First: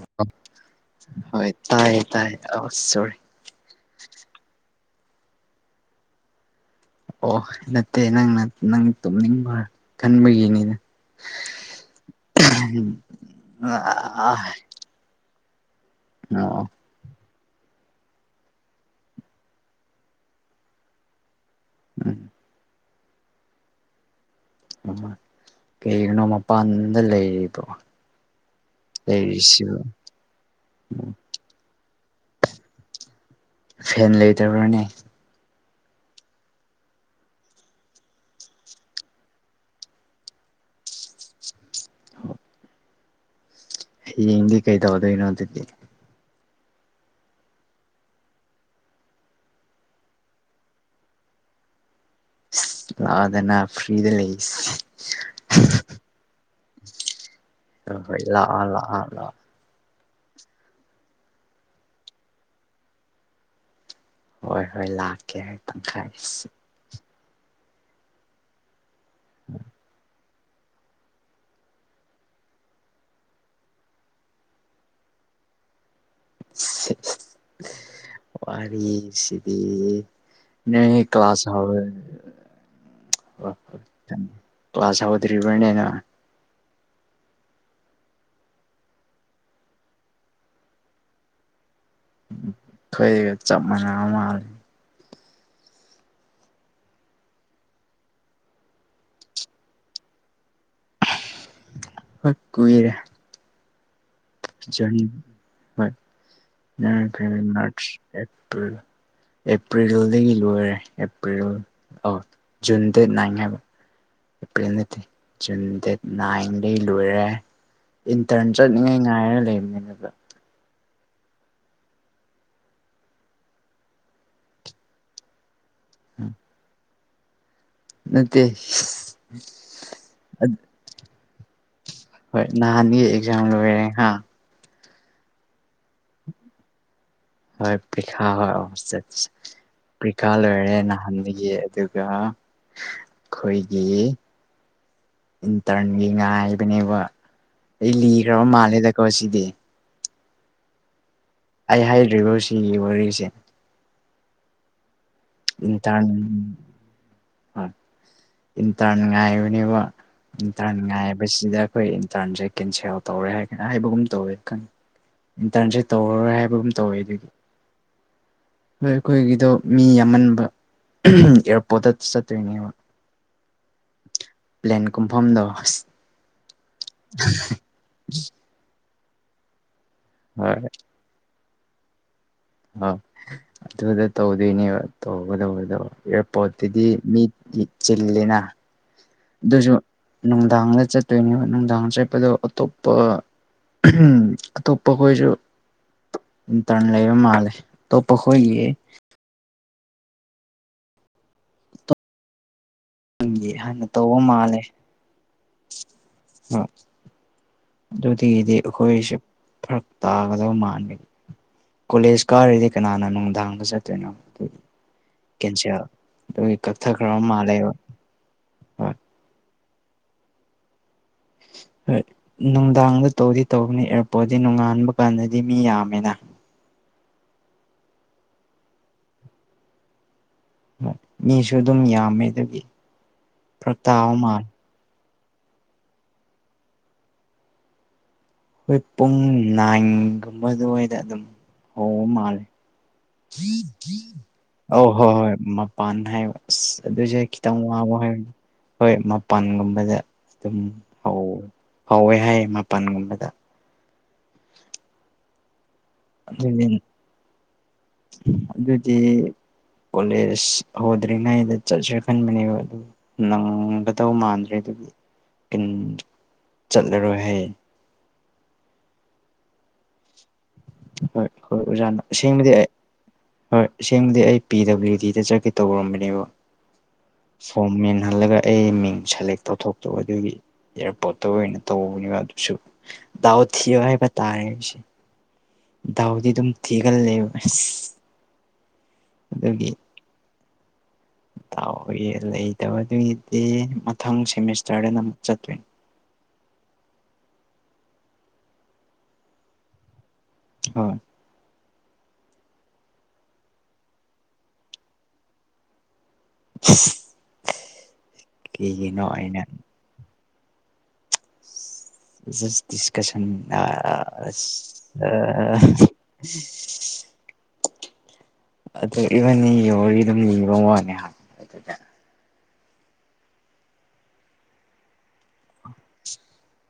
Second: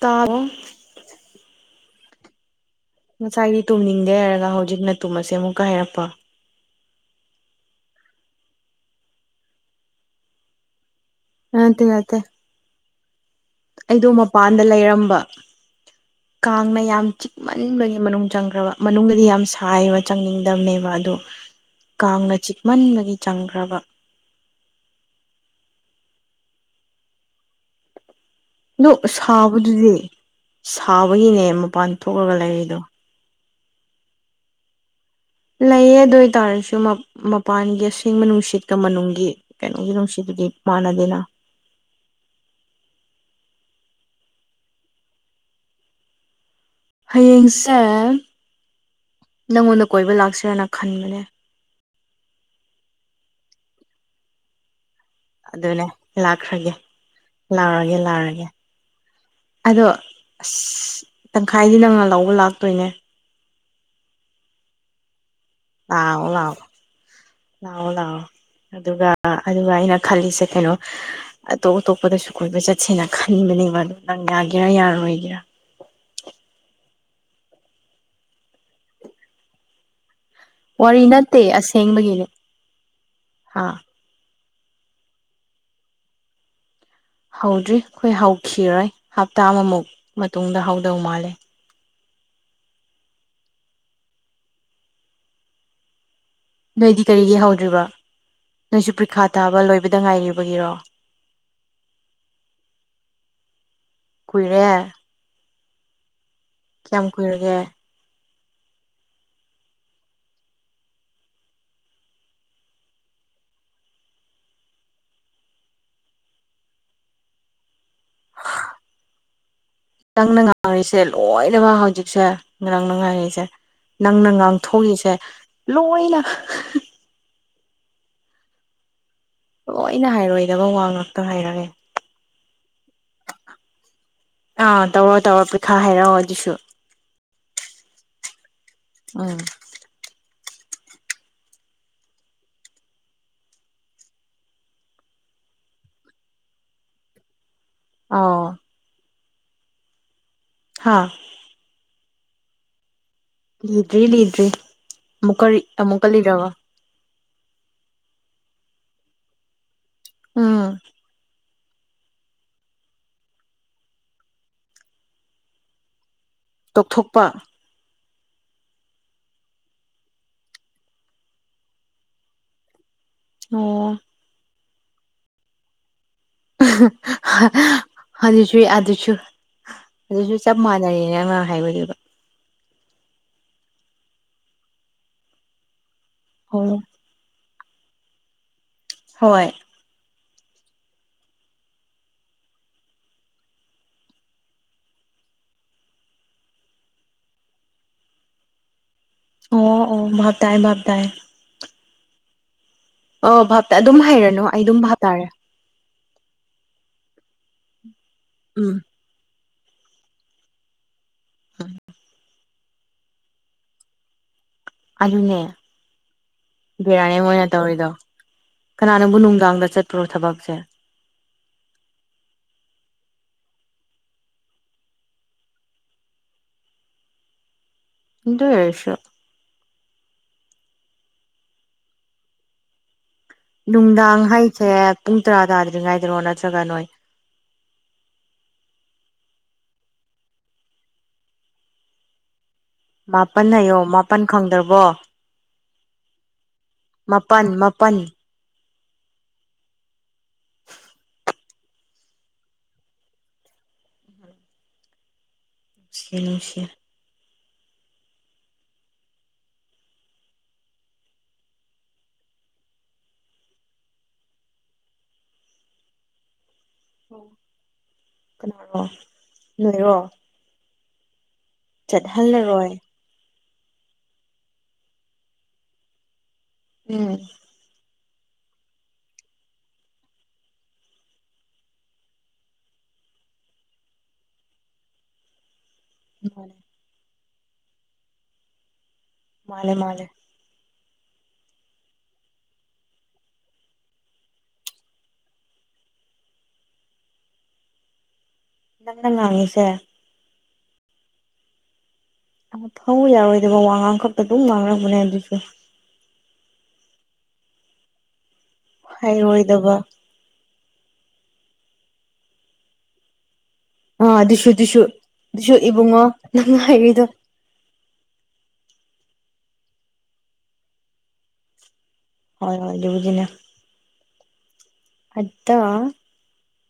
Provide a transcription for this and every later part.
ꯇꯥꯕꯣ ꯍꯣꯏ ꯇꯥꯏ ꯇꯥꯏ ꯑꯩ ꯁꫭꯔ ꯉꯁꯥꯏꯗꯤ ꯇꯨꯝꯅꯤꯡꯗꯦ ꯍꯥꯏꯔꯒ ꯍꯧꯖꯤꯛꯅ ꯇꯨꯝꯑꯁꯦ ꯑꯃꯨꯛꯀ ꯍꯥꯏꯔꯛꯄ꯫ ꯑꯣ ꯅꯠꯇꯦ ꯅꯪꯅ ꯅꯪ ꯇꯨꯝꯅꯤꯡꯕ ꯈꯟꯕꯒꯤꯅꯤꯗ꯫ ꯅꯠꯇꯦ ꯅꯠꯇꯦ꯫ [unintelligible] ꯑꯩꯗꯣ ꯃꯄꯥꯟꯗ ꯂꯩꯔꯝꯕ ꯑꯣ ꯀꯥꯡꯅ ꯌꯥꯝ ꯆꯤꯛ ꯃꯅꯤꯡꯗꯒꯤ ꯃꯅꯨꯡ ꯆꯪꯈ꯭ꯔꯕ ꯃꯅꯨꯡꯗꯗꯤ ꯌꯥꯝ ꯁꯥꯏꯕ ꯆꯪꯅꯤꯡꯗꯕꯅꯦꯕ ꯑꯗꯨ ꯀꯥꯡꯅ ꯆꯤꯛꯃꯟꯕꯒꯤ ꯆꯪꯈ꯭ꯔꯕ꯫ ꯀꯩꯒꯤꯅꯣ ꯃꯄꯥꯟꯗ ꯂꯩꯔꯤꯗꫭ꯫ ꯑꯗꯨꯛ ꯁꯥꯕꯗꯨꯗꯤ ꯁꯥꯕꯒꯤꯅꯦ ꯃꯄꯥꯟ ꯊꯣꯛꯂꯒ ꯂꯩꯔꯤꯗꯣ꯫ ꯐꯦꯟ ꯂꯩꯇꯕ꯭ꯔꯥꯅꯦ꯫ ꯂꯩꯌꯦ ꯑꯗꯨ ꯑꯣꯏꯇꯥꯔꯁꯨ ꯃꯄꯥꯟꯒꯤ ꯑꯁꯦꯡꯕ ꯅꯨꯡꯁꯤꯠꯀ ꯃꯅꯨꯡꯒꯤ ꯀꯩꯅꯣꯒꯤ ꯅꯨꯡꯁꯤꯠꯗꯨꯗꯤ ꯃꯥꯟꯅꯗꯦꯅ꯫ [unintelligible] ꯍꯌꯦꯡꯗꯤ ꯀꯩ ꯇꯧꯗꫭꯏꯅꯣ ꯑꯗꯨꯗꯤ꯫ ꯍꯌꯦꯡꯁꯦ ꯅꯪꯉꯣꯟꯗ ꯀꯣꯏꯕ ꯂꯥꯛꯁꯤꯔꯥꯅ ꯈꯟꯕꯅꯦ꯫ ꯂꯥꯛꯑꫭꯗꯅꯥ ꯐ꯭ꯔꯔꯤꯗ ꯂꯩ꯫ ꯑꯗꯨꯅꯦ ꯂꯥꯛꯈ꯭ꯔꯒꯦ ꯂꯥꯛꯔꯒꯦ ꯍꯣꯏ ꯍꯣꯏ ꯂꯥꯛꯔꯒꯦ꯫ ꯂꯥꯛꯑꯣ ꯂꯥꯛꯑꯣ ꯂꯥꯛꯑꯣ ꯑꯗꯣ ꯑꯁ ꯇꯪꯈꯥꯏꯗꯤ ꯅꯪꯅ ꯂꯧꯕ ꯂꯥꯛꯇꯣꯏꯅꯦ꯫ ꯍꯣꯏ ꯍꯣꯏ ꯂꯥꯛꯀꯦ ꯍꯣꯏ ꯂꯥꯎꯑꯣ ꯂꯥꯎꯑꯣ ꯂꯥꯎꯑꯣ ꯂꯥꯎꯑꯣ ꯑꯗꯨꯒ ꯑ ꯑꯗꯨꯒ ꯑꯩꯅ ꯈꯜꯂꯤꯁꯦ ꯀꯩꯅꯣ ꯑꯇꯣꯞ ꯑꯇꯣꯞꯄꯗꯁꯨ ꯀꯣꯏꯕ ꯆꯠꯁꯦꯅ ꯈꯟꯕꯅꯦꯕ ꯑꯗꯨ ꯅꯪ ꯌꯥꯒꯦꯔꯥ ꯌꯥꯔꯣꯏꯒꯦꯔꯥ ꯋꯥꯔꯤ ꯁꯤꯗꯤ ꯅꯣꯏ ꯋꯥꯔꯤ ꯀ꯭ꯂꯥꯁ ꯅꯠꯇꯦ ꯑꯁꯦꯡꯕꯒꯤꯅꯦ ꯍꯥ [unintelligible] ꯀ꯭ꯂꯥꯁ ꯍꯧꯗ꯭ꯔꯤꯕꯅꯦ ꯅꯣꯏ ꯍꯧꯗ꯭ꯔꯤ ꯑꯩꯈꯣꯏ ꯍꯧꯈꯤꯔꯣꯏ ꯍꯞꯇꯥ ꯑꯃꯃꯨꯛ ꯃꯇꯨꯡꯗ ꯍꯧꯗꯧ ꯃꯥꯜꯂꯦ ꯈꯣꯏꯒ ꯆꯞ ꯃꯥꯟꯅꯕ ꯃꯥꯂꯦ ꯅꯣꯏꯗꯤ ꯀꯔꯤꯒꯤ ꯍꯧꯗ꯭ꯔꯤꯕ ꯅꯣꯏꯁꯨ ꯄ꯭ꯔꯤꯈꯥ ꯇꯥꯕ ꯂꯣꯏꯕꯗ ꯉꯥꯏꯔꯤꯕꯒꯤꯔꯣ ꯍꯣꯏ ꯀꯨꯏꯔꯦ ꯀꯨꯏꯔꯦ [unintelligible] ꯀꯌꯥꯝ ꯀꯨꯏꯔꯒꯦ ꯑꯦꯄ꯭ꯔꯤꯜ ꯑꯦꯄ꯭ꯔꯤꯜꯗꯒꯤ ꯂꯣꯏꯔꯦ ꯑꯦꯄ꯭ꯔꯤꯜ ꯑꯣ ꯖꯨꯟ ꯗꯦꯠ ꯅꯥꯏꯟ ꯍꯥꯏꯕ [unintelligible] ꯅꯥꯏꯟꯗꯩ ꯂꯣꯏꯔꯦ ꯏꯟꯇꯔꯟ ꯆꯠꯅꯤꯡꯉꯥꯏ ꯉꯥꯏꯔꯒ ꯂꯩꯕꯅꯤ ꯑꯗꯨꯗ ꯅꯪꯅ ꯉꯥꯏꯔꯤꯁꯦ ꯂꯣꯏꯅꯃꯛ ꯍꯧꯖꯤꯛꯁꯦ ꯉꯔꯥꯡꯅ ꯉꯥꯏꯔꯤꯁꯦ ꯅꯪꯅ ꯉꯥꯡꯊꯣꯛꯏꯁꯦ ꯂꯣꯏꯅ ꯅꯠꯇꯦ ꯂꯣꯏꯅ ꯍꯥꯏꯔꯣꯏꯗꯕ ꯋꯥ ꯉꯥꯛꯇ ꯍꯥꯏꯔꯛꯑꯦ ꯍꯣꯏ ꯅꯍꯥꯟꯒꯤ ꯑꯦꯛꯖꯥꯝ ꯂꯣꯏꯔꯦ ꯍꯥ ꯑꯥ ꯇꯧꯔꯣ ꯇꯧꯔꯣ ꯄꯤꯈꯥ ꯍꯥꯏꯔꯛꯑꯣ ꯑꯗꯨꯁꯨ ꯍꯣꯏ ꯄꯩꯈꯥ ꯍꯣꯏ [unintelligible] ꯑꯝ ꯄꯩꯈꯥ ꯂꯣꯏꯔꯦ ꯅꯍꯥꯟꯗꯒꯤ ꯑꯗꯨꯒ ꯑꯩꯈꯣꯏꯒꯤ ꯏꯟꯇꯔꯟꯒꯤ ꯉꯥꯏꯕꯅꯦꯕ ꯑꯩ ꯂꯤꯈ꯭ꯔꯕ ꯑꯥꯎ ꯃꯥꯜꯂꯦꯗꯀꯣ ꯁꯤꯗꯤ ꯍꯥꯥ ꯑꯩ ꯍꯥꯏꯗ꯭ꯔꯤꯕ ꯁꯤꯒꯤ ꯋꯥꯔꯤꯁꯦ ꯂꯤꯗ꯭ꯔꯤ ꯂꯤꯗ꯭ꯔꯤ ꯑꯃꯨꯛꯀ ꯂꯤ ꯑꯃꯨꯛꯀ ꯂꯤꯔꯛꯑꯣ ꯍꯣꯏ ꯏꯟꯇ꯭ꯔꯟ ꯉꯥꯏꯕꯅꯦꯕ ꯎꯝ ꯏꯟꯇ꯭ꯔꯟ ꯉꯥꯏꯕꯁꯤꯗ ꯑꯩꯈꯣꯏ ꯏꯟꯇꯔꯟꯁꯦ ꯀꯦꯟꯁꯦꯜ ꯇꯧꯔꯦ ꯍꯥꯏ ꯍꯥꯏꯕꯒꯨꯝ ꯇꯧꯋꯦ ꯈꯪ ꯏꯟꯇꯔꯟꯁꯦ ꯇꯧꯔꯔꯣꯏ ꯍꯥꯏꯕ ꯍꯥꯏꯕꯒꯨꯝ ꯇꯧꯋꯦ ꯇꯣꯛꯊꯣꯛꯄ ꯑꯗꯨꯒꯤ ꯅꯣꯏ ꯑꯩꯈꯣꯏꯒꯤꯗꯣ ꯃꯤ ꯌꯥꯝ ꯑꯃꯟꯕ ꯑꯦꯌꯥꯔꯄꯣꯠꯇ ꯆꯠꯇꯣꯏꯅꯦꯕ ꯑꯣ ꯄ꯭ꯂꯦꯟ ꯀꯨꯝꯐꯝꯗꯣ ꯑꯁ ꯑꯗꯨꯁꯨ ꯑꯗꯨꯁꯨ ꯑꯗꯨꯁꯨ ꯆꯞ ꯍꯣꯏ ꯃꯥꯟꯅꯩꯌꯦ [unintelligible] ꯍꯥꯏꯕꯅꯦꯕ ꯑ ꯑꯗꯨꯗ ꯇꯧꯗꯣꯏꯅꯦꯕ ꯇꯧꯒꯗꯕꯗꯣ ꯑꯣ ꯑꯦꯌꯥꯔꯄꯣꯔꯠꯇꯨꯗꯤ ꯃꯤ ꯗꯤ ꯆꯤꯜꯂꯤꯅ ꯍꯣꯏ ꯑꯗꯨꯁꯨ ꯅꯨꯡꯗꯥꯡꯗ ꯆꯠꯇꯣꯏꯅꯦꯕ ꯅꯨꯡꯗꯥꯡ ꯆꯠꯄꯗꯣ ꯑꯇꯣꯞꯄ ꯎꯝ ꯑꯇꯣꯞꯄ ꯈꯣꯏꯁꯨ ꯏꯟꯇ꯭ꯔꯟ ꯂꯩꯕ ꯃꯥꯂꯦ ꯑꯇꯣꯞꯄꯈꯣꯏꯒꯤ ꯑꯣ ꯑꯣ ꯚꯥꯞ ꯇꯥꯏ ꯚꯥꯞ ꯇꯥꯏ ꯑꯣ ꯅꯪꯒꯤ ꯚꯥꯞ ꯇꯥꯏ ꯑꯗꯨꯝ ꯍꯥꯏꯔꯅꯨ ꯑꯩ ꯑꯗꯨꯝ ꯚꯥꯞ ꯇꯥꯔꯦ ꯑ ꯑꯗꯨꯗꯒꯤꯗꯤ ꯎꯝ ꯑꯩꯈꯣꯏꯁꯦ ꯐꯔꯛ ꯇꯥꯒꯗꯕ ꯃꯥꯟꯕꯒꯤ ꯀꯣꯂꯦꯖ ꯀꯥꯔꯗꯤ ꯀꯅꯥꯅ ꯅꯨꯡꯗꯥꯡꯗ ꯆꯠꯇꯣꯏꯅꯣ ꯑꯗꯨꯅꯦ ꯀꯦꯟꯁꯦꯜ ꯑꯗꯨꯒꯤ ꯕꯤꯔꯌꯥꯅꯤ ꯀꯛꯊꯈ꯭ꯔꯕ ꯑꯣꯏꯅ ꯃꯥꯜꯂꯦꯕ ꯇꯧꯔꯤꯗꯣ ꯍꯣꯏ ꯀꯅꯥꯅꯪꯕꯨ ꯅꯨꯡꯗꯥꯡꯗ ꯆꯠꯄ꯭ꯔꯣ ꯊꯕꯛꯁꯦ ꯍꯣꯏ ꯅꯨꯡꯗꯥꯡꯗ ꯇꯧꯗꯤ ꯇꯧꯅꯤ ꯑꯦꯌꯥꯔꯄꯣꯔꯠꯇꯤ ꯅꯣꯡꯉꯥꯟꯕ ꯀꯥꯟꯗꯗꯤ ꯃꯤ ꯌꯥꯝꯃꯦꯅ ꯗꯨꯏꯑꯣꯏꯔꯁꯨ ꯃꯤꯁꯨ ꯑꯗꯨꯝ ꯌꯥꯝꯃꯦ ꯑꯗꯨꯒꯤ ꯐꯔꯛ ꯇꯥꯕ ꯅꯨꯡꯗꯥꯡ ꯃꯥꯜꯂꯦ ꯍꯥꯏꯁꯦ ꯄꯨꯡ ꯇꯔꯥ ꯇꯥꯗ꯭ꯔꯤꯉꯥꯏꯗꯔꯣ ꯅꯠꯇ꯭ꯔꯒ ꯅꯣꯏ ꯑꯩꯈꯣꯏ ꯄꯨꯡ ꯅꯥꯏꯟꯒꯨꯝꯕꯗꯨꯋꯥꯏꯗ ꯑꯗꯨꯝ ꯍꯧꯕ ꯃꯥꯜꯂꯦ [unintelligible] ꯑꯧ ꯍꯣꯏ ꯍꯣꯏ ꯃꯄꯥꯟ ꯍꯥꯏꯕ ꯑꯁ ꯑꯗꯨꯁꯦ ꯃꯥꯄꯟ ꯈꯤꯇꯪ ꯃꯥꯄꯟ ꯋꯥꯡꯕꯣ ꯍꯥꯏꯕ ꯍꯣꯏ ꯃꯄꯥꯟꯒꯨꯝꯕꯗ ꯑꯗꯨꯝ ꯍꯧꯋꯦ ꯍꯥꯏꯌꯦ ꯃꯄꯜꯒꯨꯝꯕꯗ ꯅꯨꯡꯁꯤ ꯅꯨꯡꯁꯤ ꯑꯗꯨꯃꯤꯟ ꯑꯗꯨꯗꯤ ꯀꯣꯂꯦꯖ ꯍꯗ꯭ꯔꯤꯉꯩꯗ ꯆꯠꯁꯦ ꯈꯟꯕꯅꯦꯕ ꯅꯪꯒꯗꯧ ꯃꯥꯟꯗ꯭ꯔꯦ ꯑꯗꯨꯅ ꯆꯠꯂꯔꯣꯏ ꯍꯥꯏꯌꯦ ꯅꯣꯏꯔꯣ ꯍꯣꯏ ꯑꯣꯕꯖꯥꯟ ꯑꯥꯁꯦꯡꯕꯗꯤ ꯆꯠꯍꯜꯂꯔꯣꯏ ꯍꯣꯏ ꯁꯦꯡꯕꯗꯤ ꯑꯩ ꯄꯤ ꯗꯕ꯭ꯂꯤꯎ ꯗꯤꯗ ꯆꯠꯀꯦ ꯇꯧꯔꯝꯕꯅꯦꯕ ꯎꯝ ꯐꯣꯝ ꯃꯦꯟꯍꯜꯂꯒ ꯑꯩ ꯃꯤꯡ ꯁꯦꯂꯦꯛ ꯇꯧꯊꯣꯛꯇꯣ ꯑꯗꯨꯒꯤ ꯑꯦꯌꯥꯔꯄꯣꯠꯇ ꯑꯣꯏꯅ ꯇꯧꯕꯅꯤꯕ ꯑꯗꯨꯁꯨ ꯗꯥꯎ ꯊꯤꯌ ꯍꯥꯏꯕ ꯇꯥꯔꯦ ꯗꯥꯎꯗꯤ ꯑꯗꯨꯝ ꯊꯤꯒꯜꯂꯦꯕ ꯑꯁ ꯑꯗꯨꯒꯤ ꯃꯥꯜꯂꯦ ꯃꯥꯜꯂꯦ [unintelligible] ꯂꯩꯇꯕꯗꯨꯒꯤꯗꯤ ꯃꯊꯪ ꯁꯦꯃꯤꯁꯇꯔꯗꯅ ꯑꯃꯨꯛ ꯆꯠꯇꯣꯏꯅꯦ ꯅꯪꯅ ꯉꯥꯡꯉꯤꯁꯦ ꯍꯣꯏ ꯑꯐꯧ ꯌꯥꯔꯣꯏꯗꯕ ꯋꯥ ꯉꯥꯡ ꯈꯛꯇ ꯑꯗꯨꯝ ꯉꯥꯡꯂꯛꯄꯅꯦ ꯑꯗꯨꯁꯨ ꯀꯩꯒꯤꯅꯣ ꯑꯩꯅꯥ ꯍꯩꯔꯣꯏꯗꯕ ꯁꯤꯁ ꯗꯤꯁꯀꯁꯟꯗꯥ ꯑꯥ ꯑꯗꯨꯁꯨ ꯑꯗꯨꯁꯨ ꯑꯗꯨꯁꯨ ꯏꯕꯨꯡꯉꯣ ꯅꯪ ꯍꯥꯏꯔꯤꯗꯣ [unintelligible] ꯑꯗꯣ ꯋꯔꯤꯗꯣ ꯃꯤꯒꯤ ꯃꯋꯥꯅꯦ ꯍꯥ ꯍꯣꯏ ꯍꯣꯏ ꯑꯗꯨꯕꯨꯗꯤꯅꯦ ꯑꯠꯗꯣ [inaudible]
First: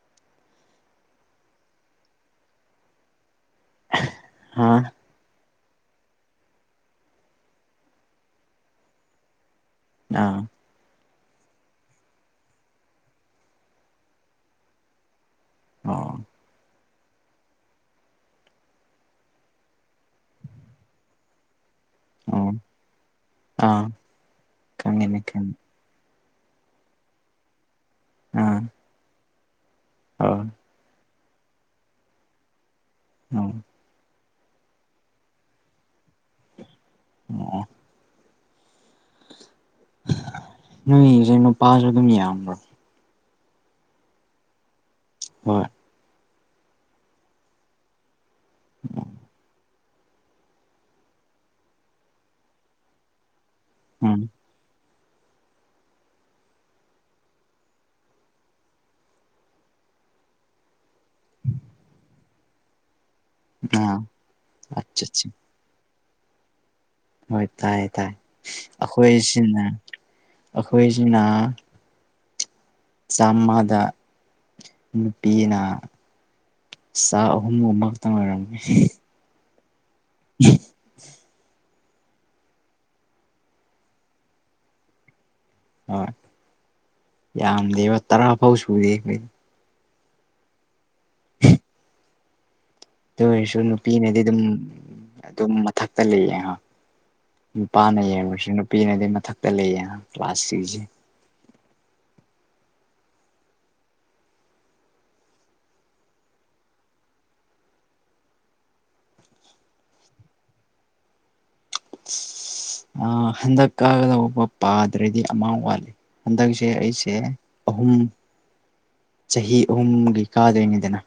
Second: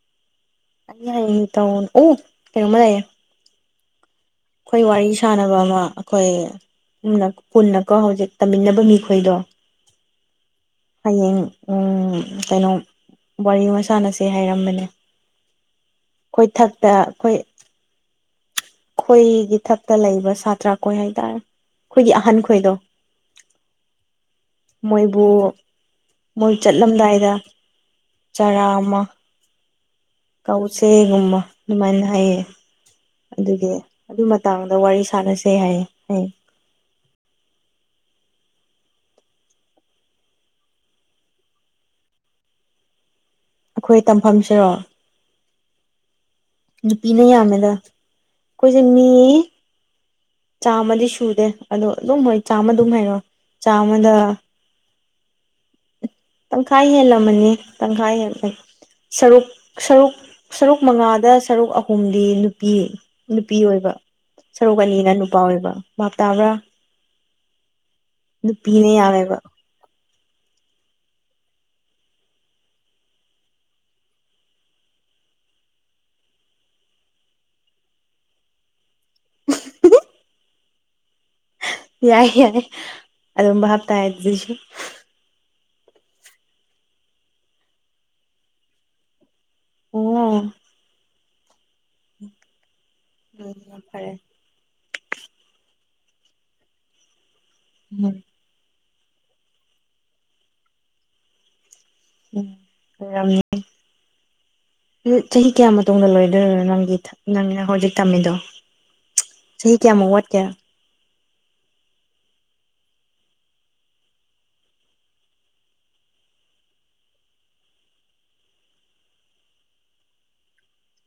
[unintelligible] ꯀꯩꯅꯣꯃꯥ ꯂꯩꯌꯦ ꯑꯥ ꯑꯩꯈꯣꯏ ꯋꯥꯔꯤ ꯁꯥꯟꯅꯕ ꯑꯃ ꯑꯩꯈꯣꯏ ꯀꯨꯟꯅ ꯀꯨꯟꯅꯀꯣ ꯍꯧꯖꯤꯛ ꯇꯝꯃꯤꯟꯅꯕ ꯃꯤꯈꯣꯏꯗꯣ ꯑꯥ ꯍꯌꯦꯡ ꯎꯝ ꯀꯩꯅꯣ ꯋꯥꯔꯤ ꯃꯁꯥꯟꯅꯁꯦ ꯍꯥꯏꯔꯝꯕꯅꯦ ꯑꯣ ꯑꯩꯈꯣꯏ ꯊꯛꯇ ꯑꯈꯣꯏ ꯑꯩꯈꯣꯏꯒꯤ ꯊꯛꯇ ꯂꯩꯕ ꯁꯥꯇ꯭ꯔ ꯀꯣꯏ ꯍꯥꯏꯇꯥꯔꯦ ꯑꯩꯈꯣꯏꯒꯤ ꯑꯍꯟ ꯑꯣ ꯈꯣꯏꯗꯣ ꯑꯥ ꯈꯪꯉꯦꯅꯦ ꯃꯣꯏꯕꯨ ꯈꯪꯉꯦ ꯃꯣꯏ ꯆꯠꯂꯝꯗꯥꯏꯗ ꯑꯥ ꯆꯥꯔꯥ ꯑꯃ ꯑꯣ ꯎꯆꯦꯒꯨꯝꯕ ꯑꯗꯨꯃꯥꯏꯅ ꯍꯥꯏꯌꯦ ꯑꯣ ꯑꯗꯨꯒꯤ ꯑꯗꯨ ꯃꯇꯥꯡꯗ ꯋꯥꯔꯤ ꯁꯥꯟꯅꯁꯦ ꯍꯥꯏꯌꯦ ꯑꯣ ꯅꫭꯏ ꯌꯦꯡꯏꯖꯦ ꯅꯨꯄꯥꯁꯨ ꯑꯗꯨꯝ ꯌꯥꯝꯕ꯭ꯔꯣ꯫ ꯑꯩꯈꯣꯏ ꯇꯝꯐꯝꯁꯤꯔꯣ꯫ ꯍꯣꯏ꯫ ꯅꯨꯄꯤꯅ ꯌꯥꯝꯃꯦꯗ ꯑꯩꯈꯣꯏꯁꯦ ꯃꯤ ꯆꯥꯝꯃꯗꯤ ꯁꯨꯗꯦ ꯑꯗꯣ ꯑꯗꯨꯝ ꯍꯣꯏ ꯆꯥꯝꯃ ꯑꯗꯨꯝ ꯍꯥꯏꯔꯣ ꯆꯥꯝꯃꯗ ꯎꯝ ꯇꯪꯈꯥꯏ ꯍꯦꯜꯂꯝꯃꯅꯤ ꯇꯪꯈꯥꯏ ꯍꯦꯜꯂꯦ꯫ ꯁꯔꯨꯛ ꯁꯔꯨꯛ ꯁꯔꯨꯛ ꯃꯉꯥꯗ ꯁꯔꯨꯛ ꯑꯍꯨꯝꯗꯤ ꯅꯨꯄꯤ꯫ ꯅꯨꯄꯤ ꯑꯣꯏꯕ ꯑꯥ ꯁꯔꯨꯛ ꯑꯠꯆꯥ ꯑꯅꯤꯅ ꯆꯥ ꯅꯨꯄꯥ ꯑꯣꯏꯕ ꯚꯥꯞ ꯇꯥꯕ꯭ꯔꯥ꯫ ꯍꯣꯏ ꯇꯥꯏ ꯇꯥꯏ ꯅꯨꯄꯤꯅ ꯌꯥꯝꯃꯦꯕ ꯑꯩꯈꯣꯏꯁꯤꯅ ꯑꯩꯈꯣꯏꯁꯤꯅꯥ ꯆꯥꯝꯃꯗ ꯅꯨꯄꯤꯅ ꯆꯥꯛ ꯑꯍꯨꯝꯒꯨꯝꯕ ꯈꯛꯇꯪ ꯑꯣꯏꯔꯝꯒꯅꯤ꯫ [unintelligible] ꯌꯥꯏ ꯌꯥꯏ ꯑꯗꯨꯝꯕ ꯕꯍꯥꯞꯇꯥꯔꯦ ꯑꯗꯨꯏꯁꯨ꯫ ꯍꯣꯏ ꯌꯥꯝꯗꯦꯕ ꯇꯔꯥ ꯐꯥꯎ ꯁꯨꯗꯦ ꯑꯩꯈꯣꯏ꯫ ꯑꯣ꯫ [unintelligible] ꯑꯗꯨ ꯑꯣꯏꯔꯁꯨ ꯌꯥꯝ ꯐꯔꯦ ꯅꯨꯄꯤꯅꯗꯤ ꯑꯗꯨꯝ ꯑꯗꯨꯝ ꯃꯊꯛꯇ ꯂꯩꯌꯦ꯫ ꯅꯨꯄꯥꯅ ꯎꯝ ꯌꯦꯡꯔꯁꯨ ꯅꯨꯄꯤꯅꯗꯤ ꯃꯊꯛꯇ ꯂꯩꯌꯦ ꯀ꯭ꯂꯥꯁ ꯊ꯭ꯔꯤꯁꯤ꯫ [inaudible] ꯆꯍꯤ ꯀꯌꯥ ꯃꯇꯨꯡꯗ ꯂꯣꯏꯗꯣꯏꯅꯣ ꯅꯪꯒꯤ ꯅꯪꯅ ꯍꯧꯖꯤꯛ ꯇꯝꯃꯤꯗꯣ꯫ ꯆꯍꯤ ꯀꯌꯥꯃꯨꯛ ꯋꯥꯠꯀꯦ꯫ ꯑ ꯍꯟꯗꯛ ꯀꯥꯒꯗꯧꯕ ꯄꯥꯗ꯭ꯔꯗꯤ ꯑꯃꯥ ꯋꯥꯠꯂꯤ꯫ ꯍꯟꯗꯛꯁꯦ ꯑꯩꯁꯦ ꯑꯍꯨꯝ ꯆꯍꯤ ꯑꯍꯨꯝꯒꯤ ꯀꯥꯗꫭꯏꯅꯤꯗꯅ꯫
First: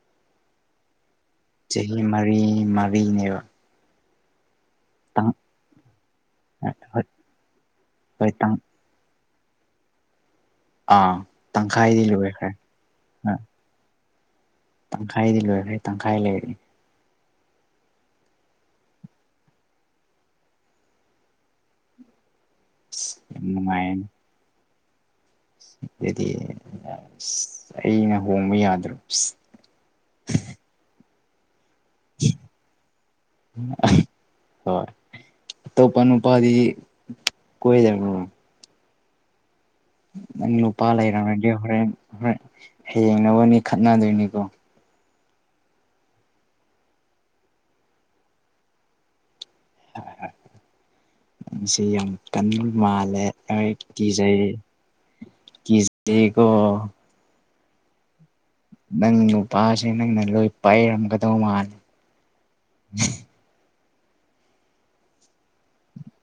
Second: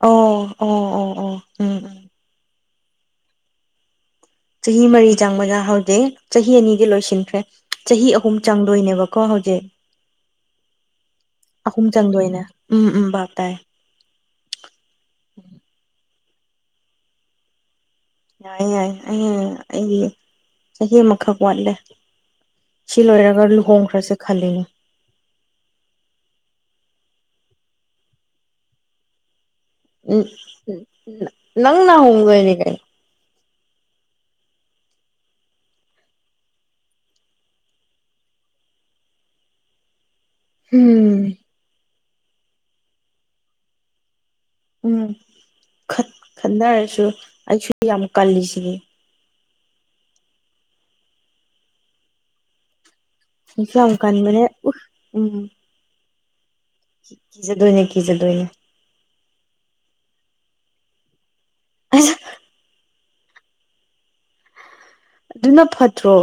ꯑꯣ ꯑꯣ ꯑꯣ ꯑꯣ꯫ ꯎꯝ ꯆꯍꯤ ꯎꯝ ꯃꯔꯤ ꯃꯔꯤꯅꯦꯕ꯫ ꯆꯍꯤ ꯃꯔꯤ ꯆꯪꯕꯗ ꯍꯧꯖꯤꯛ ꯆꯍꯤ ꯑꯅꯤꯗꯤ ꯍꯣꯏ ꯂꯣꯏꯁꯤꯟꯈ꯭ꯔꯦ ꯆꯍꯤ ꯍꯣꯏ ꯑꯍꯨꯝ ꯇꯪ ꯆꯪꯗꯣꯏꯅꯦꯕ꯫ ꯀꯣ ꯍꯧꯖꯤꯛ ꯑꯥ ꯑꯍꯨꯝ ꯇꯪꯈꯥꯏꯗꯤ ꯆꯪꯗꯣꯏꯅꯦ ꯂꯣꯏꯈ꯭ꯔꯦ ꯎꯝ ꯎꯝ ꯚꯥꯞ ꯇꯥꯏ꯫ ꯇꯪꯈꯥꯏꯗꯤ ꯂꯣꯏꯈ꯭ꯔꯦ ꯇꯪꯈꯥꯏ ꯂꯩꯔꯤ꯫ ꯌꯥꯏ ꯌꯥꯏꯌꯦ ꯑꯩ ꯑꯩꯒꯤ ꯆꯍꯤ ꯑꯃꯈꯛ ꯋꯥꯠꯂꯦ꯫ ꯁꯤ ꯂꯣꯏꯔꯒ ꯌꯥꯝ ꯅꯨꯡꯉꯥꯏꯔꯅꯤ ꯂꯨꯍꯣꯡꯈ꯭ꯔꯁꯦ ꯈꯜꯂꯤꯅꯤ꯫ ꯑꯗꯨꯗꯤ ꯑꯁ ꯑꯩꯅ ꯍꯣꯡꯕ ꯌꯥꯗ꯭ꯔꯣ꯫ ꯎꯝ ꯅꯪꯅ ꯍꫭꯡꯗꫭꯏꯅꯦ ꯀꯩꯅꫭ꯫ ꯍꯣꯏ꯫ ꯑꯇꯣꯞꯄ ꯅꯨꯄꯥꯥꯗꯤ ꯀꯣꯏꯗꯕ꯭ꯔꫭ꯫ ꯅꯪ ꯅꯨꯄꯥ ꯎꯝ ꯂꯩꯔꯝꯃꯗꯤ ꯍꯣꯔꯦꯟ ꯍꯣꯔꯦꯟ ꯍꯌꯦꯡ ꯅꯕꯅꯤ ꯈꯠꯅꯗꯣꯏꯅꯤꯀꯣ꯫ ꯎꯝ ꯈꯠ ꯈꯟꯅꯔꯁꯨ ꯑꯩꯁꯨ ꯌꯥꯝ ꯀꯜꯂꯤꯁꯤꯗꯤ꯫ ꯅꯪꯁꯤ ꯌꯥꯝ ꯀꯟꯕ ꯃꯥꯜꯂꯦ꯫ ꯑꯩ ꯑꯩꯁꯨ ꯌꯥꯝ ꯀꯤꯖꯩ ꯀꯟꯕꯅꯦ ꯎ ꯎꯝ ꯀꯖꯩꯀꯣ꯫ ꯀꯤꯖꯗꯣꯏꯅꯦ ꯀꯤꯖꯗꯣꯏꯅꯦ꯫ ꯅꯪ ꯅꯨꯄꯥꯁꯦ ꯅꯪꯅ ꯂꯣꯏ ꯄꯥꯏꯔꯝꯒꯗꯧ ꯃꯥꯜꯂꯦ꯫ ꯑꯁ ꯗꯨꯅ ꯐꯠꯇ꯭ꯔꯣ꯫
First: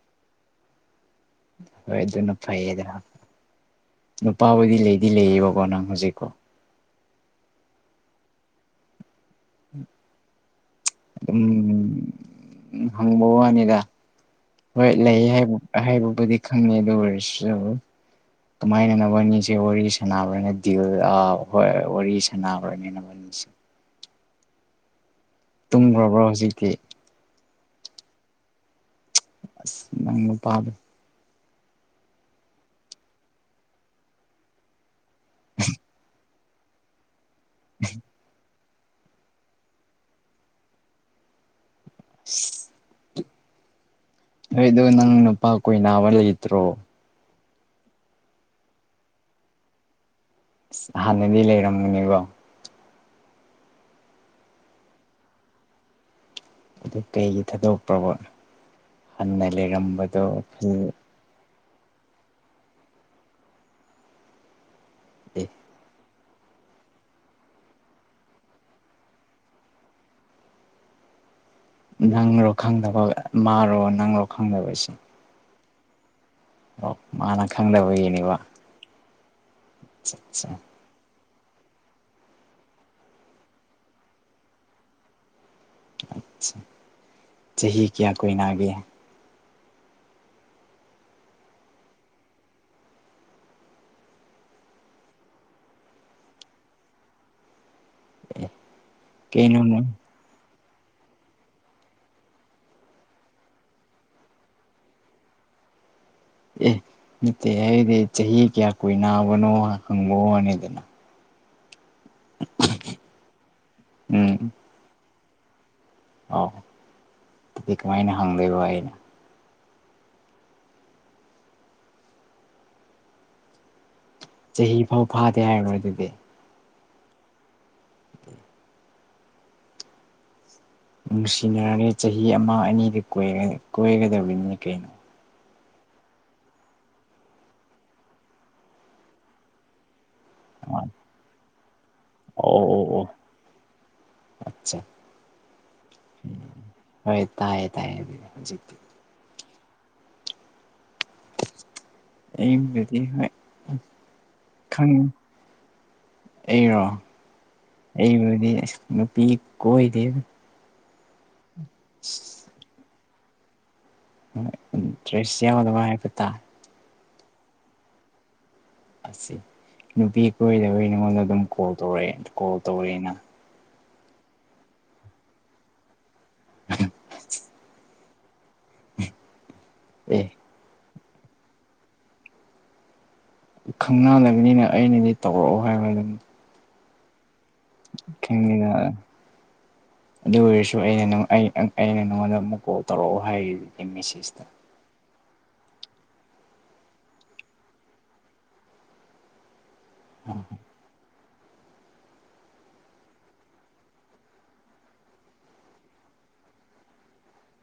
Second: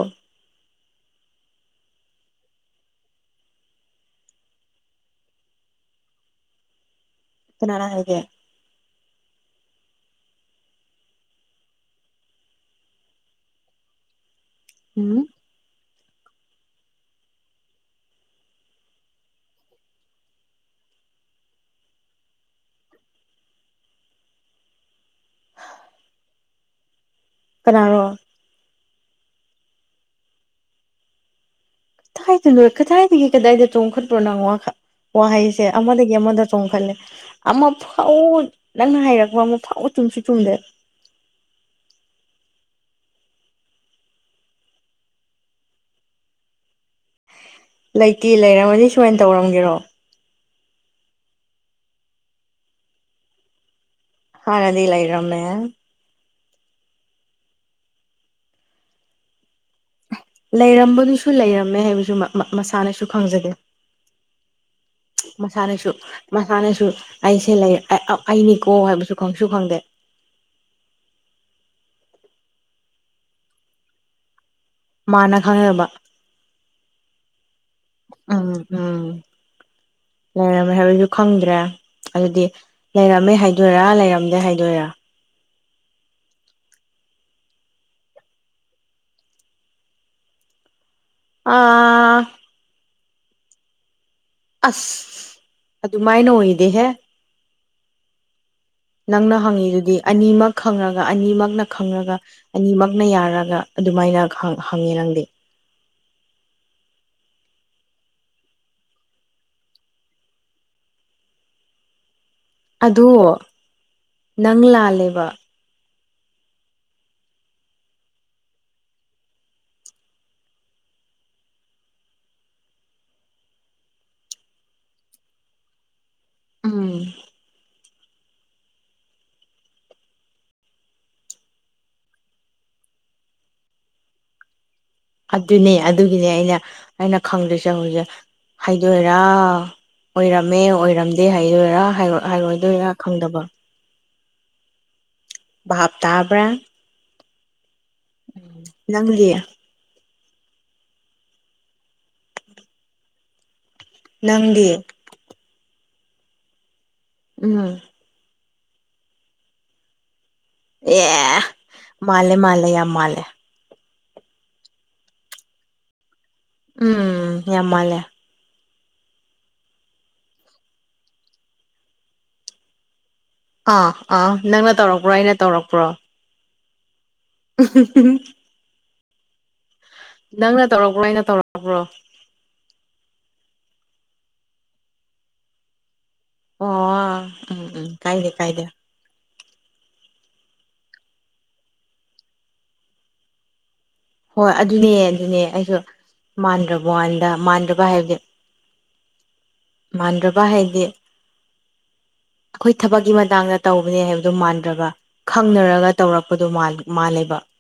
ꯍꯣꯏ ꯑꯗꯨꯅ ꯐꯩꯌꯦꯗ ꯅꯨꯄꯥꯕꯨꯗꯤ ꯂꯩꯗꯤ ꯂꯩꯌꯦꯕꯀꯣ ꯅꯪ ꯍꯧꯖꯤꯛꯀꯣ꯫ ꯀꯅꯥꯅ ꯍꯥꯏꯒꯦ꯫ ꯑꯗꯨꯝ ꯍꯪꯕ ꯋꯥꯅꯤꯗ ꯍꯣꯏ ꯎꯝ ꯂꯩꯌꯦ ꯍꯥꯏꯕꯨ ꯍꯥꯏꯕꯕꯨꯗꯤ ꯈꯪꯉꯦ ꯑꯗꯨ ꯑꯣꯏꯔꯁꯨ ꯀꯃꯥꯏꯅ ꯅꯕꯅꯤꯁꯦ ꯋꯥꯔꯤ ꯁꯥꯟꯅꯕꯅꯦ ꯗꯤꯜ ꯍꯣꯏ ꯋꯥꯔꯤ ꯁꯥꯟꯅꯕ꯭ꯔꯅꯤꯅ ꯅꯕꯅꯤꯁꯦ ꯇꯨꯝꯈ꯭ꯔꯕ꯭ꯔꯣ ꯍꯧꯖꯤꯛꯇꯤ ꯀꯅꯥꯔꯣ ꯑꯁ ꯅꯪ ꯅꯨꯄꯥꯗꯣ ꯀꯗꯥꯏꯗꯅꯣ ꯀꯗꯥꯏꯗꯒꯤ ꯀꯗꯥꯏꯗ ꯆꯣꯡꯈꯠꯄ꯭ꯔꯣ ꯅꯪ ꯋꯥꯈꯜ ꯋꯥꯍꯩꯁꯦ ꯑꯃꯗꯒꯤ ꯑꯃꯗ ꯆꯣꯡꯈꯔꯂꯦ ꯑꯃꯐꯧ ꯅꯪꯅ ꯍꯥꯏꯔꯛꯄ ꯑꯃꯨꯛ ꯐꯥꯎ ꯆꯨꯝꯁꯨ ꯆꯨꯝꯗꯦ [inaudible] ꯑꯩꯗꯣ ꯅꯪ ꯅꯨꯄꯥ ꯀꯣꯏꯅꯕ ꯂꯩꯇ꯭ꯔꯣ ꯂꯩꯇꯦ ꯂꯩꯔꯝꯃꯗꯤ ꯁꯨꯃꯥꯏ ꯇꯧꯔꯝꯒꯦꯔꯣ ꯑꯁ ꯑꯍꯟꯕꯗꯤ ꯂꯩꯔꯝꯒꯅꯤ ꯀꯦ ꯍꯥꯅꯗꯤ ꯂꯩꯔꯣꯝꯃꯦ ꯑꯗꯨ ꯀꯩꯒꯤ ꯊꯥꯗꯣꯛꯄ꯭ꯔꯕ ꯍꯟꯅ ꯂꯩꯔꯝꯕ ꯂꯩꯔꯝꯕꯗꯨꯁꯨ ꯂꯩꯔꯝꯃꯦ ꯍꯥꯏꯕꯁꯨ ꯃꯁꯥꯅꯁꯨ ꯈꯪꯖꯗꯦ ꯃꯁꯥꯅꯁꯨ ꯃꯁꯥꯅꯁꯨ ꯑꯩꯁꯦ ꯂꯩ ꯑꯩꯅꯤꯀꯣ ꯍꯥꯏꯕꯁꯨ ꯈꯪꯁꯨ ꯈꯪꯗꯦ ꯅꯪꯂꯣ ꯈꯪꯗꯕ ꯃꯥꯔꯣ ꯅꯪꯂꯣ ꯈꯪꯗꯕꯁꯦ ꯃꯥꯅ ꯈꯪꯗꯕ ꯑꯣ ꯃꯥꯅ ꯈꯪꯗꯕꯒꯤꯅꯦꯕ ꯎꯝ ꯎꯝ ꯆꯥ ꯂꯩꯔꯝꯃꯤ ꯍꯥꯏꯕꯁꯨ ꯈꯪꯗ꯭ꯔꯦ ꯑꯗꯨꯗꯤ ꯂꯩꯔꯝꯃꯦ ꯍꯥꯏꯗꯣꯏꯔꯥ ꯂꯩꯔꯝꯗꯦ ꯍꯥꯏꯗꯣꯏꯔꯥ ꯆꯍꯤ ꯀꯌꯥ ꯀꯣꯏꯅꯒꯦ ꯑ ꯑꯁ ꯑꯗꯨꯃꯥꯏꯅ ꯑꯣꯏꯗꯦꯍꯦ ꯑ ꯅꯪꯅ ꯍꯪꯉꯤꯗꯨꯗꯤ ꯑꯅꯤꯃꯛ ꯈꯪꯉꯒ ꯑꯅꯤꯃꯛꯅ ꯈꯪꯉꯒ ꯑꯅꯤꯃꯛꯅ ꯌꯥꯔꯒ ꯑꯗꯨꯃꯥꯏꯅ ꯍꯪꯉꯦ ꯅꯪꯗꯦ ꯑꯦ ꯅꯠꯇꯦ ꯍꯥꯏꯗꯤ ꯆꯍꯤ ꯀꯌꯥ ꯀꯨꯏꯅꯕꯅꯣ ꯈꯪꯕ ꯋꯥꯅꯤꯗꯅ ꯑꯗꯣ ꯅꯪ ꯂꯥꯜꯂꯦꯕ ꯑ ꯑꯗꯨꯗꯤ ꯀꯃꯥꯏꯅ ꯍꯪꯗꯣꯏꯕ ꯑꯩꯅ ꯆꯍꯤ ꯐꯥꯎ ꯐꯥꯗꯦ ꯍꯥꯏꯔꯣꯏ ꯑꯗꯨꯗꯤ ꯎꯝ ꯅꯨꯡꯁꯤꯅꯔꯗ ꯆꯍꯤ ꯑꯃ ꯑꯅꯤꯗ ꯀꯣꯏꯒꯗꯕꯅꯤ ꯀꯩꯅꯣ ꯑꯗꯨꯅꯦ ꯑꯗꯨꯒꯤꯅꯦ ꯑꯩꯅ ꯑꯩꯅ ꯈꯪꯗ꯭ꯣꯏꯁꯦ ꯍꯧꯖꯤꯛ ꯍꯥꯏꯗꯣꯏꯔꯥ ꯑꯣꯏꯔꯝꯃꯦ ꯑꯣꯏꯔꯝꯗꯦ ꯍꯥꯏꯗꯣꯏꯔꯥ ꯍꯥꯏꯕꯥ ꯑꯣ ꯑꯣ ꯑꯣ ꯑꯆꯥ ꯚꯥꯞ ꯇꯥꯕ꯭ꯔꯥ ꯍꯣꯏ ꯇꯥꯏꯌꯦ ꯇꯥꯏꯌꯦ ꯍꯧꯖꯤꯛꯇꯤ ꯅꯪꯗꯤ ꯑꯩꯒꯤꯗꯤ ꯍꯣꯏ ꯅꯪꯗꯤ ꯑꯦꯔꯣ ꯎꯝ ꯑꯩꯕꯨꯗꯤ ꯑꯁ ꯅꯨꯄꯤ ꯀꯣꯏꯗꯦꯗꯥ ꯑꯦ ꯃꯥꯜꯂꯦ ꯃꯥꯜꯂꯦ ꯌꯥꯝ ꯃꯥꯜꯂꯦ ꯏꯟꯠꯔꯦꯁꯇ ꯌꯥꯎꯗꯕꯥ ꯍꯥꯏ ꯇꯥꯔꯦ ꯎꯝ ꯌꯥꯝ ꯃꯥꯜꯂꯦ ꯑꯁꯤ ꯅꯨꯄꯤ ꯀꯣꯏꯗꯕꯩ ꯅꯉꯣꯟꯗ ꯑꯗꯨꯝ ꯀꯣꯜ ꯇꯧꯔꯛꯑꯦ ꯀꯣꯜ ꯇꯧꯔꯛꯑꯦꯅ ꯑꯥ ꯑꯥ ꯅꯪꯅ ꯇꯧꯔꯛꯄ꯭ꯔꯣ ꯑꯩꯅ ꯇꯧꯔꯛꯄ꯭ꯔꯣ [inaudible] [unintelligible] ꯑꯦ ꯅꯪꯅ ꯇꯧꯔꯛꯄ꯭ꯔꯣ ꯑꯩꯅ ꯇꯧꯔꯛꯄ꯭ꯔꯣ ꯈꯪꯅꯂꯕꯅꯤꯅ ꯑꯩꯅꯗꯤ ꯇꯧꯔꯛꯑꯣ ꯍꯥꯏꯕ ꯑꯗꯨꯝ ꯑꯣ ꯎꯝ ꯎꯝ ꯀꯥꯏꯗꯦ ꯀꯥꯏꯗꯦ ꯈꯪꯗꯦꯗ ꯑꯗꯨ ꯑꯣꯏꯔꯁꯨ ꯑꯩꯅ ꯑꯩ ꯑꯩ ꯑꯩꯅ ꯅꯉꯣꯟꯗ ꯑꯃꯨꯛ ꯀꯣꯜ ꯇꯧꯔꯛꯑꯣ ꯍꯥꯏꯔꯤꯗꯤ ꯃꯦꯁꯦꯁ ꯍꯣꯏ ꯑꯗꯨꯅꯦ ꯑꯗꯨꯅꯦ ꯑꯩꯁꯨ ꯃꯥꯟꯗ꯭ꯔꯥꯋꯥꯟꯗ ꯃꯥꯟꯗ꯭ꯔꯕ ꯍꯥꯏꯕꯗꯤ ꯃꯥꯟꯗ꯭ꯔꯕ ꯍꯥꯏꯗꯤ ꯑꯩꯈꯣꯏ ꯊꯕꯛꯀꯤ ꯃꯇꯥꯡꯗ ꯇꯧꯕꯅꯦ ꯍꯥꯏꯕꯗꯣ ꯃꯥꯟꯗ꯭ꯔꯕ ꯈꯪꯅꯔꯒ ꯇꯧꯔꯛꯄꯗꯣ ꯃꯥꯜ ꯃꯥꯜꯂꯦꯕ